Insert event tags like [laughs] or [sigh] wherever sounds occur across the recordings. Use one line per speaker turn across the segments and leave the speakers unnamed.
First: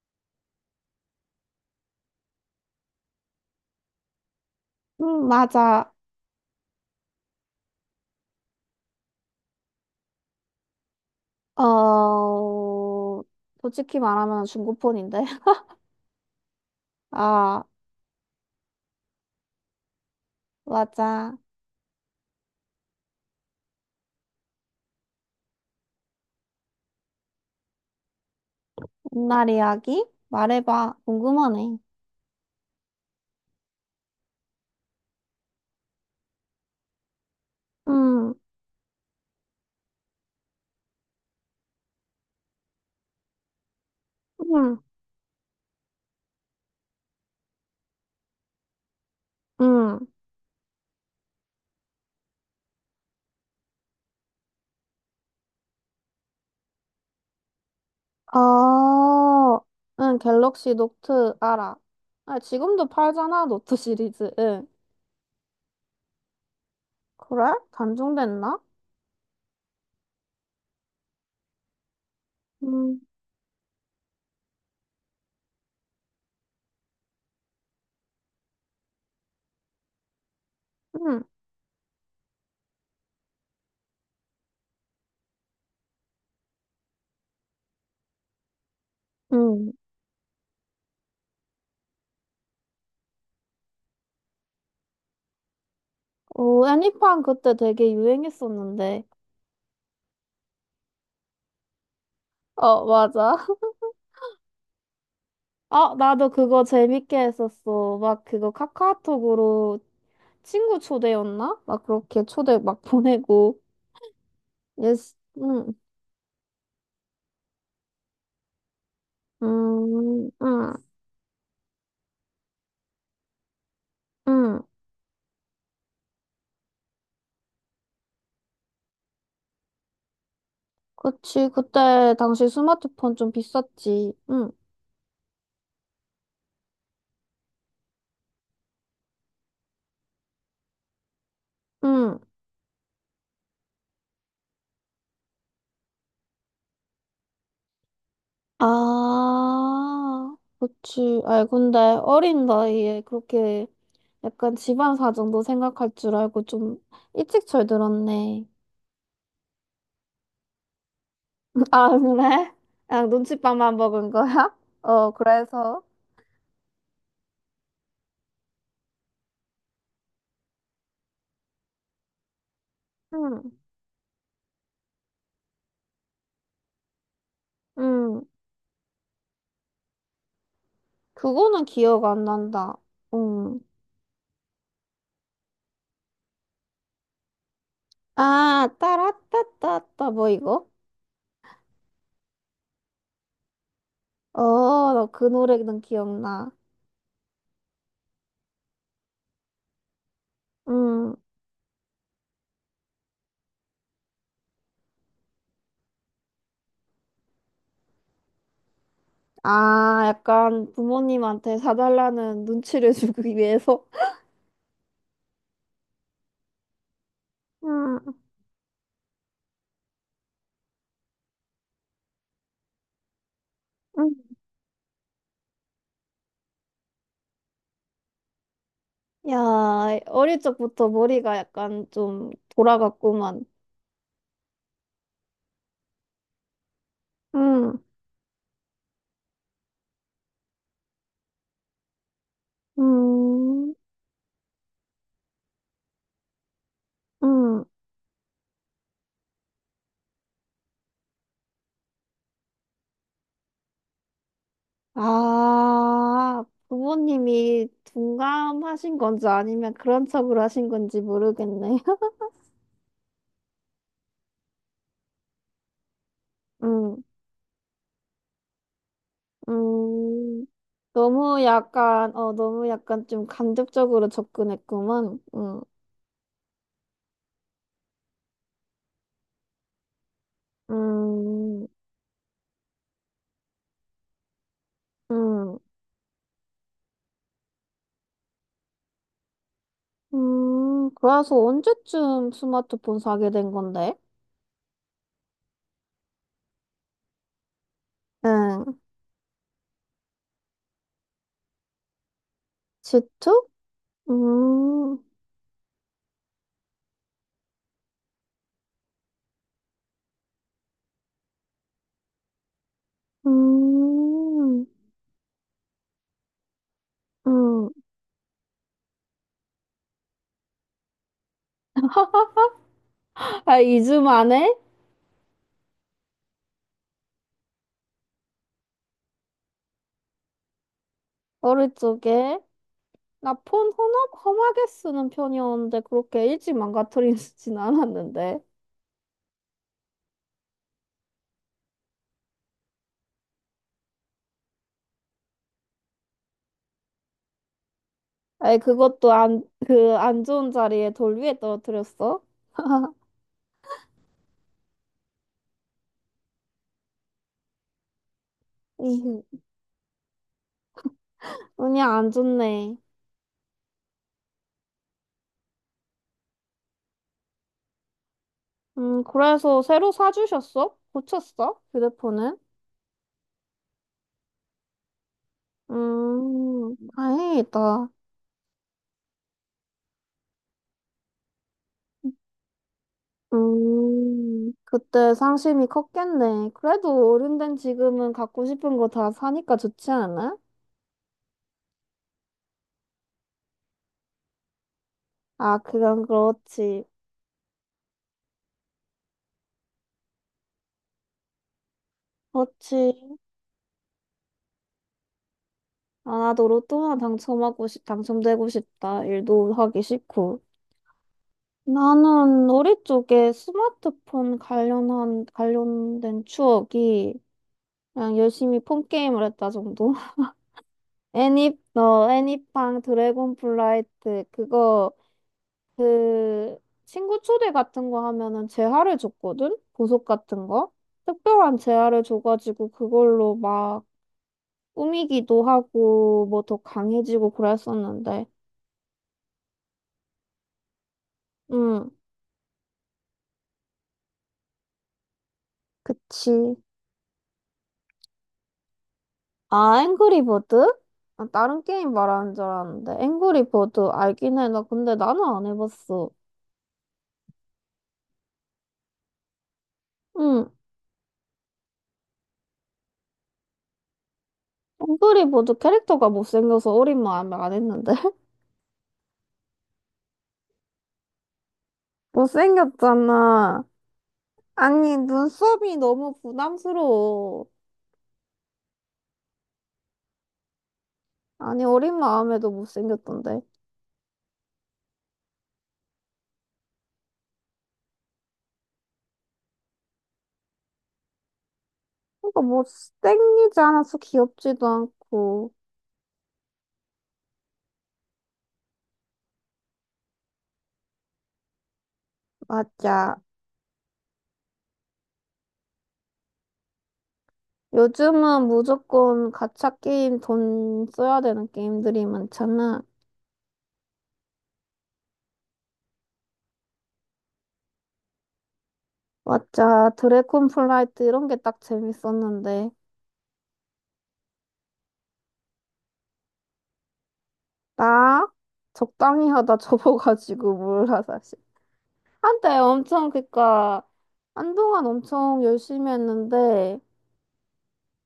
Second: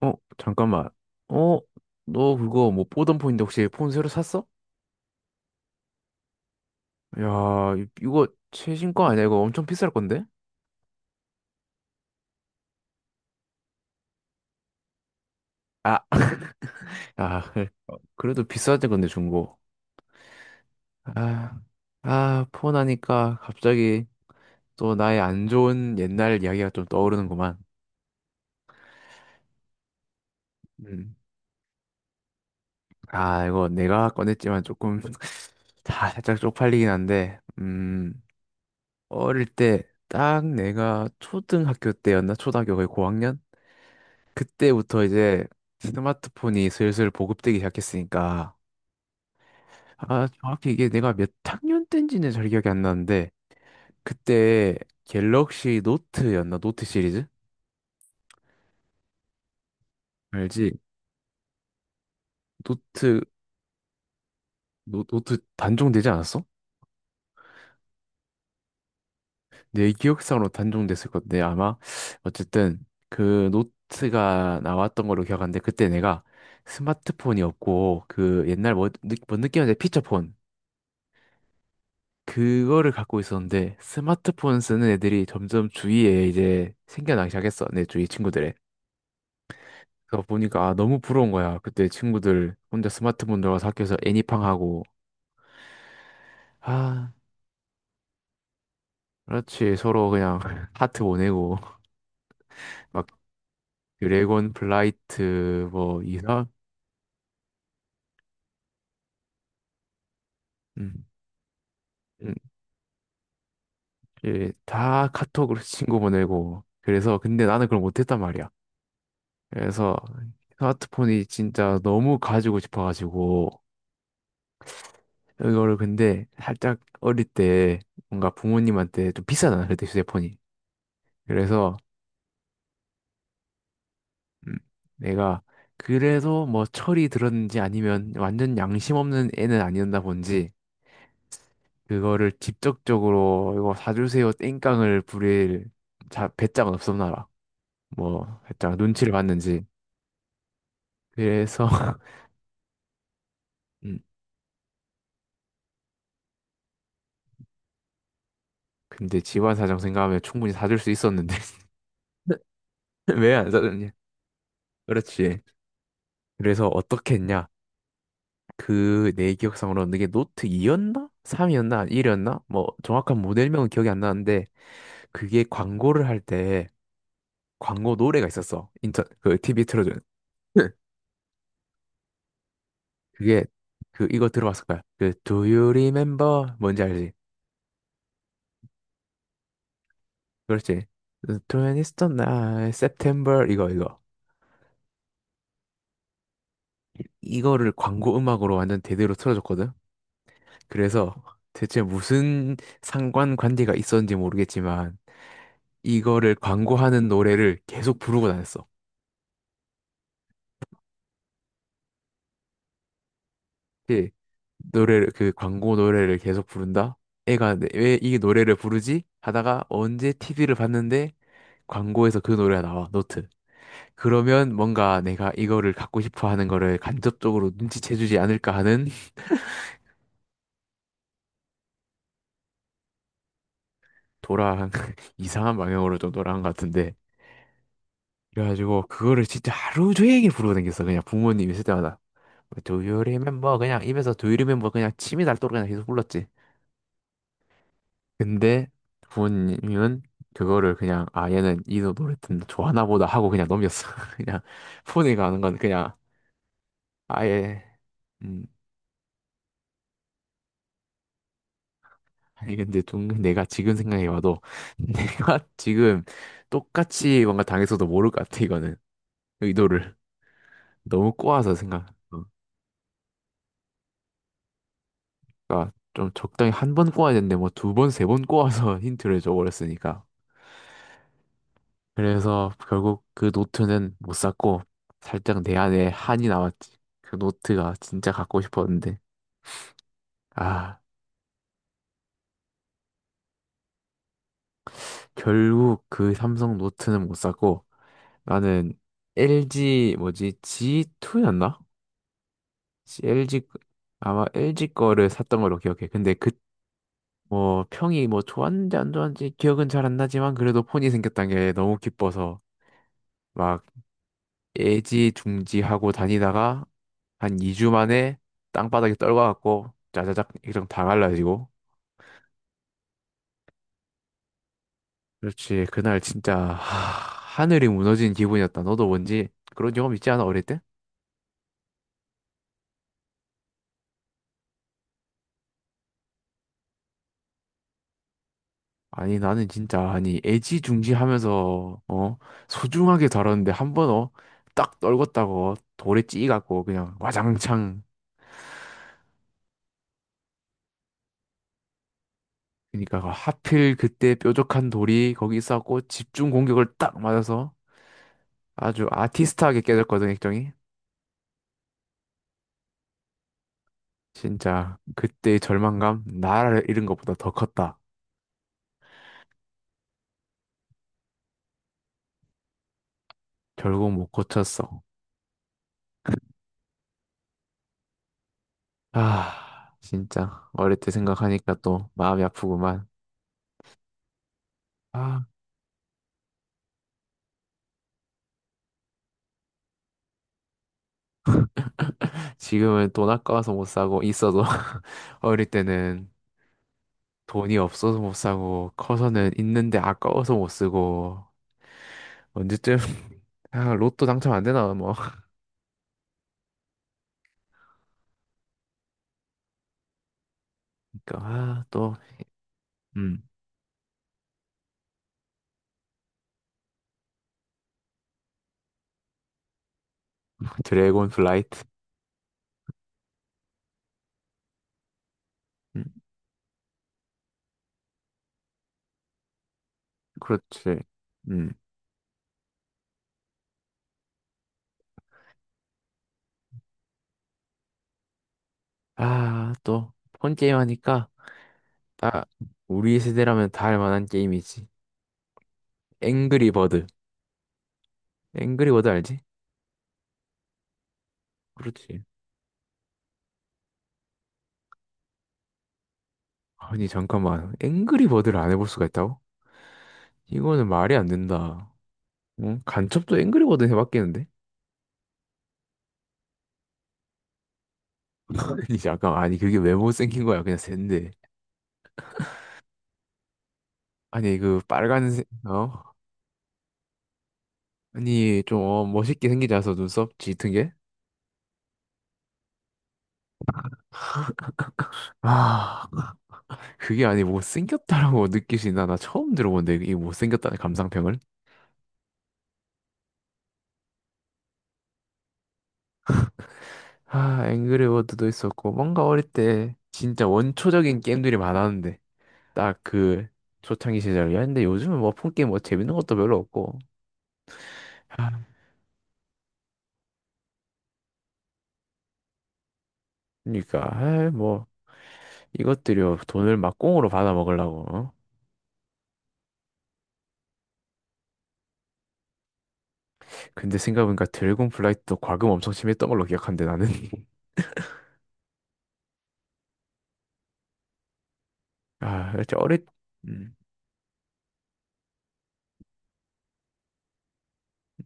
어, 잠깐만. 어, 너 그거 뭐 보던 폰인데 혹시 폰 새로 샀어?
맞아.
야, 이거 최신 거 아니야? 이거 엄청 비쌀 건데?
어, 솔직히 말하면 중고폰인데. [laughs]
아, 아,
아,
[laughs] 어, 그래도 비싸지 건데 중고.
맞아.
아, 아, 폰 하니까 갑자기 또 나의 안 좋은 옛날 이야기가 좀 떠오르는구만.
옛날 이야기? 말해봐.
음.
궁금하네.
아, 이거 내가 꺼냈지만 조금 [laughs] 다 살짝 쪽팔리긴 한데,
음,
어릴 때 딱 내가 초등학교 때였나? 초등학교 거의 고학년?
음,
그때부터 이제 스마트폰이 슬슬 보급되기 시작했으니까
음.
아 정확히 이게 내가 몇 학년 때인지는 잘 기억이 안 나는데 그때 갤럭시 노트였나 노트 시리즈
어, 응, 갤럭시
알지
노트 알아. 아, 지금도
노트
팔잖아, 노트 시리즈. 응.
노트 단종되지 않았어?
그래? 단종됐나?
내 기억상으로 단종됐을 건데 아마 어쨌든
음,
그 노트가 나왔던 걸로 기억하는데 그때 내가 스마트폰이 없고 그 옛날 뭐, 뭐 느낌인데 피처폰
음,
그거를 갖고 있었는데 스마트폰 쓰는 애들이 점점 주위에 이제 생겨나기 시작했어. 내 주위 친구들에.
음.
그래서 보니까 아, 너무 부러운 거야. 그때 친구들 혼자 스마트폰 들어가서 학교에서 애니팡 하고
오,
아
애니팡 그때 되게 유행했었는데.
그렇지 서로 그냥 [laughs] 하트 보내고
어,
막
맞아.
드래곤 플라이트
아,
뭐
나도
이상
그거 재밌게 했었어. 막 그거 카카오톡으로 친구
음,
초대였나? 막 그렇게
음,
초대 막 [laughs] 보내고.
예, 다
예스.
카톡으로 [laughs]
응.
친구 보내고 그래서 근데 나는 그걸 못했단 말이야. 그래서
응,
스마트폰이 진짜 너무 가지고 싶어가지고
응.
이거를 근데 살짝 어릴 때 뭔가 부모님한테 좀 비싸잖아, 그때 휴대폰이.
그치.
그래서
그때 당시 스마트폰 좀 비쌌지. 응,
음, 내가 그래도 뭐 철이 들었는지 아니면 완전 양심 없는 애는 아니었나 본지
응.
그거를 직접적으로 이거 사주세요 땡깡을 부릴 자, 배짱은 없었나라. 뭐 살짝 눈치를 봤는지.
아, 그치. 아이,
그래서
근데
[laughs]
어린 나이에 그렇게
음,
약간 집안 사정도 생각할 줄 알고 좀 일찍 철들었네.
근데 집안 사정 생각하면 충분히 사줄 수 있었는데
아,
[laughs]
그래? 그냥
왜 안
눈칫밥만
사줬냐?
먹은 거야? [laughs] 어,
그렇지.
그래서.
그래서 어떻게 했냐? 그 내 기억상으로는 그게 노트 2였나? 3이었나? 1이었나? 뭐 정확한
응,
모델명은 기억이 안 나는데 그게 광고를 할 때 광고
응.
노래가 있었어. 인터 그 TV 틀어주는. [laughs]
그거는 기억 안 난다.
그게
응.
그 이거 들어봤을 거야. 그 Do you remember? 뭔지 알지?
아, 따라따따따, 뭐 이거?
그렇지. The 20th night, September 이거 이거.
어, 나 그 노래는 기억나.
이거를 광고 음악으로 완전 대대로 틀어줬거든.
응.
그래서 대체 무슨 상관 관계가 있었는지 모르겠지만 이거를 광고하는 노래를 계속 부르고 다녔어.
아, 약간 부모님한테 사달라는 눈치를 [laughs] 주기 위해서?
이렇게 노래를 그 광고 노래를 계속 부른다. 애가
응,
왜 이 노래를 부르지? 하다가 언제 TV를 봤는데 광고에서 그 노래가 나와, 노트.
응.
그러면 뭔가 내가 이거를 갖고 싶어 하는 거를 간접적으로 눈치채주지 않을까 하는
야, 어릴 적부터 머리가 약간 좀 돌아갔구만.
돌아한 [laughs] 이상한 방향으로 좀 돌아간 것 같은데.
응,
그래가지고 그거를 진짜 하루 종일 부르고 다녔어. 그냥 부모님 있을 때마다. Do you remember?
응,
그냥 입에서 Do you remember? 그냥 침이 닳도록 그냥 계속 불렀지.
응.
근데 부모님은 그거를 그냥 아 얘는 이 노래 듣는 좋아하나 보다 하고 그냥 넘겼어. [laughs] 그냥 폰에 가는 건 그냥
아,
아예
부모님이
음
둔감하신 건지 아니면 그런 척을 하신 건지 모르겠네. [laughs]
아니 근데 좀 내가 지금 생각해봐도 [laughs] 내가 지금
음,
똑같이 뭔가 당했어도 모를 것 같아 이거는 의도를
음,
너무
너무
꼬아서 생각.
약간, 너무 약간 좀 간접적으로 접근했구만.
그러니까 좀 적당히 한 번 꼬아야 되는데 뭐 두 번 세 번 꼬아서 [laughs] 힌트를 줘버렸으니까.
음,
그래서 결국 그 노트는 못 샀고 살짝 내
음,
안에 한이 남았지. 그 노트가 진짜 갖고 싶었는데. 아,
그래서 언제쯤 스마트폰 사게 된 건데?
결국 그 삼성 노트는 못 샀고
응,
나는 LG 뭐지? G2였나?
지투.
LG 아마 LG
음,
거를 샀던 걸로 기억해. 근데 그 뭐 평이 뭐 좋았는지 안 좋았는지 기억은 잘 안 나지만 그래도 폰이 생겼다는 게 너무 기뻐서
음,
애지중지하고 다니다가 한
음.
2주 만에 땅바닥에 떨궈갖고 짜자작 액정 다 갈라지고
[laughs] 아, 2주 만에?
그렇지 그날 진짜 하, 늘이 무너진 기분이었다 너도 뭔지 그런 경험 있지 않아 어릴 때?
어릴 적에? 나 험하게 쓰는 편이었는데 그렇게 일찍 망가뜨리진 [laughs] 않았는데.
아니 나는 진짜 아니 애지중지하면서 소중하게 다뤘는데 한번 딱 떨궜다고 돌에 찌갖고 그냥 와장창
아니 그것도 안, 그 안 좋은 자리에 돌 위에 떨어뜨렸어? [laughs]
그러니까 그 하필 그때 뾰족한 돌이 거기 있갖고 집중 공격을 딱 맞아서 아주
이흠.
아티스트하게 깨졌거든 액정이
운이 안 좋네.
진짜 그때의 절망감 나라를 잃은 것보다 더 컸다.
그래서 새로 사주셨어? 고쳤어? 휴대폰은?
결국 못 고쳤어.
다행이다.
아, 진짜 어릴 때 생각하니까 또 마음이 아프구만.
그때
아,
상심이 컸겠네. 그래도 어른된 지금은 갖고 싶은 거 다 사니까 좋지 않아?
지금은 돈 아까워서 못 사고 있어도 [laughs] 어릴
아, 그건
때는
그렇지.
돈이 없어서 못 사고 커서는 있는데 아까워서 못 쓰고 언제쯤
그렇지.
[laughs] 아, 로또 당첨 안 되나 뭐.
아, 나도 당첨되고 싶다. 일도 하기 싫고.
그러니까 아, 또
나는 우리
음,
쪽에 관련된 추억이 그냥 열심히 폰 게임을 했다 정도? [laughs]
드래곤 플라이트.
애니팡 드래곤 플라이트,
음,
그, 친구 초대 같은 거 하면은 재화를 줬거든? 보석 같은 거?
그렇지. 음.
특별한 재화를 줘가지고 그걸로 막 꾸미기도 하고 뭐 더 강해지고 그랬었는데.
아, 또 폰 게임 하니까
음.
다 우리 세대라면 다 할 만한 게임이지. 앵그리
그치.
버드. 앵그리 버드 알지?
아, 앵그리버드? 아, 다른 게임
그렇지.
말하는 줄 알았는데. 앵그리버드 알긴 해. 나 근데 나는 안 해봤어.
아니 잠깐만. 앵그리 버드를 안 해볼 수가 있다고?
응.
이거는 말이 안 된다. 응? 간첩도 앵그리 버드 해봤겠는데?
앵그리버드 캐릭터가 못생겨서 어린 마음에 안 했는데. [laughs]
[laughs] 아니 잠깐 아니 그게 왜 못생긴 거야? 그냥 샌데.
못생겼잖아.
아니 그
아니,
빨간색
눈썹이
어?
너무 부담스러워.
아니 좀 멋있게 생기지 않아서 눈썹 짙은 게?
아니, 어린 마음에도 못생겼던데.
아 그게 아니 못생겼다라고 느끼시나? 나 처음 들어본데 이 못생겼다는 감상평을?
그러니까 못생기지 않아서 귀엽지도 않고.
아, 앵그리워드도 있었고, 뭔가 어릴 때 진짜 원초적인 게임들이 많았는데, 딱
맞아.
그 초창기 시절이었는데, 요즘은 뭐 폰 게임 뭐 재밌는 것도 별로 없고, 아,
요즘은 무조건 가챠 게임 돈 써야 되는 게임들이 많잖아.
그러니까, 아, 뭐, 이것들이 돈을 막 공으로 받아 먹으려고. 어?
맞아. 드래곤 플라이트 이런 게 딱 재밌었는데.
근데 생각해보니까 드래곤 플라이트도 과금 엄청 심했던 걸로 기억한데, 나는. [laughs]
나 적당히 하다 [laughs] 접어가지고 몰라, 사실.
아, 그렇지,
한때
어릴,
엄청,
음,
그니까, 한동안 엄청 열심히 했는데,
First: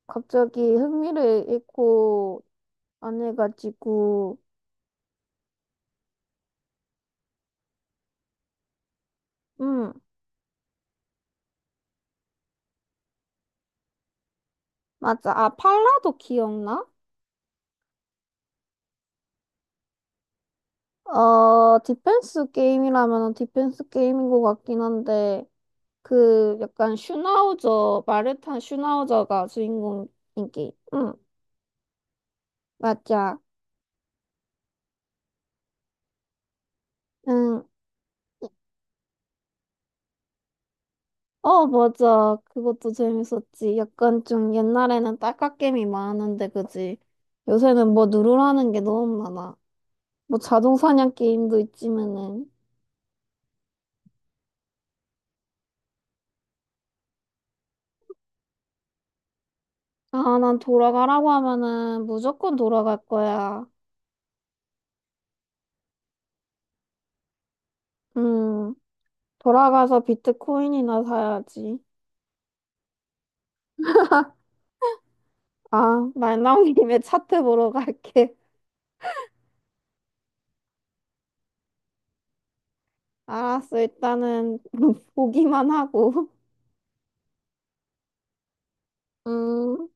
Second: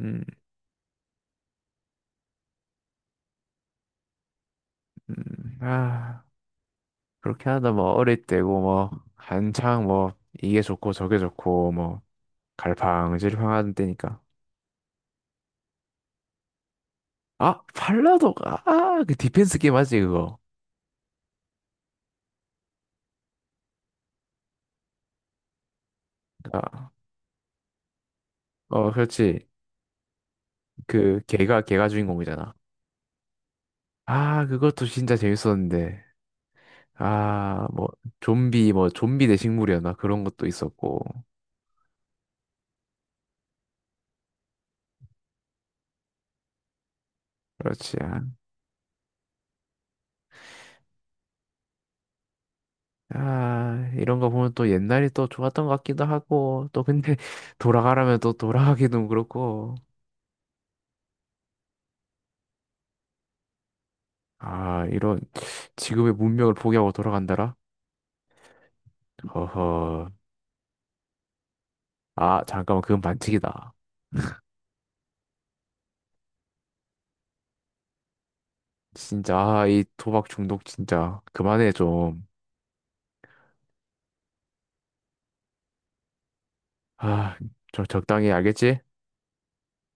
음,
갑자기 흥미를 잃고 안 해가지고,
아, 그렇게 하다 뭐, 어릴 때고, 뭐, 한창
음,
뭐, 이게 좋고 저게 좋고, 뭐, 갈팡질팡 하던 때니까.
맞아. 아, 팔라도 기억나?
아, 팔라도가, 아, 그 디펜스 게임 맞지, 그거.
어, 디펜스 게임이라면 디펜스 게임인 것 같긴 한데, 그,
아,
약간 슈나우저, 마르탄
그렇지.
슈나우저가 주인공인 게임.
그, 걔가 주인공이잖아.
맞아.
아, 그것도 진짜 재밌었는데.
응.
아, 뭐, 좀비 대 식물이었나? 그런 것도 있었고.
어, 맞아. 그것도 재밌었지. 약간 좀 옛날에는 딸깍게임이 많았는데, 그지? 요새는
그렇지.
뭐
아,
누르라는 게 너무 많아. 뭐 자동사냥 게임도 있지만은.
아, 이런 거 보면 또 옛날이 또 좋았던 것 같기도 하고, 또 근데 [laughs] 돌아가라면 또 돌아가기도 그렇고.
아, 난 돌아가라고 하면은 무조건 돌아갈 거야.
아, 이런, 지금의 문명을 포기하고 돌아간다라?
음, 돌아가서
허허.
비트코인이나 사야지.
아, 잠깐만, 그건 반칙이다.
아, 말 나온 [laughs] 김에 차트 보러 갈게.
진짜, 아, 이 도박 중독 진짜. 그만해, 좀.
알았어. 일단은 [laughs] 보기만 하고.
아, 저 적당히 알겠지?
음.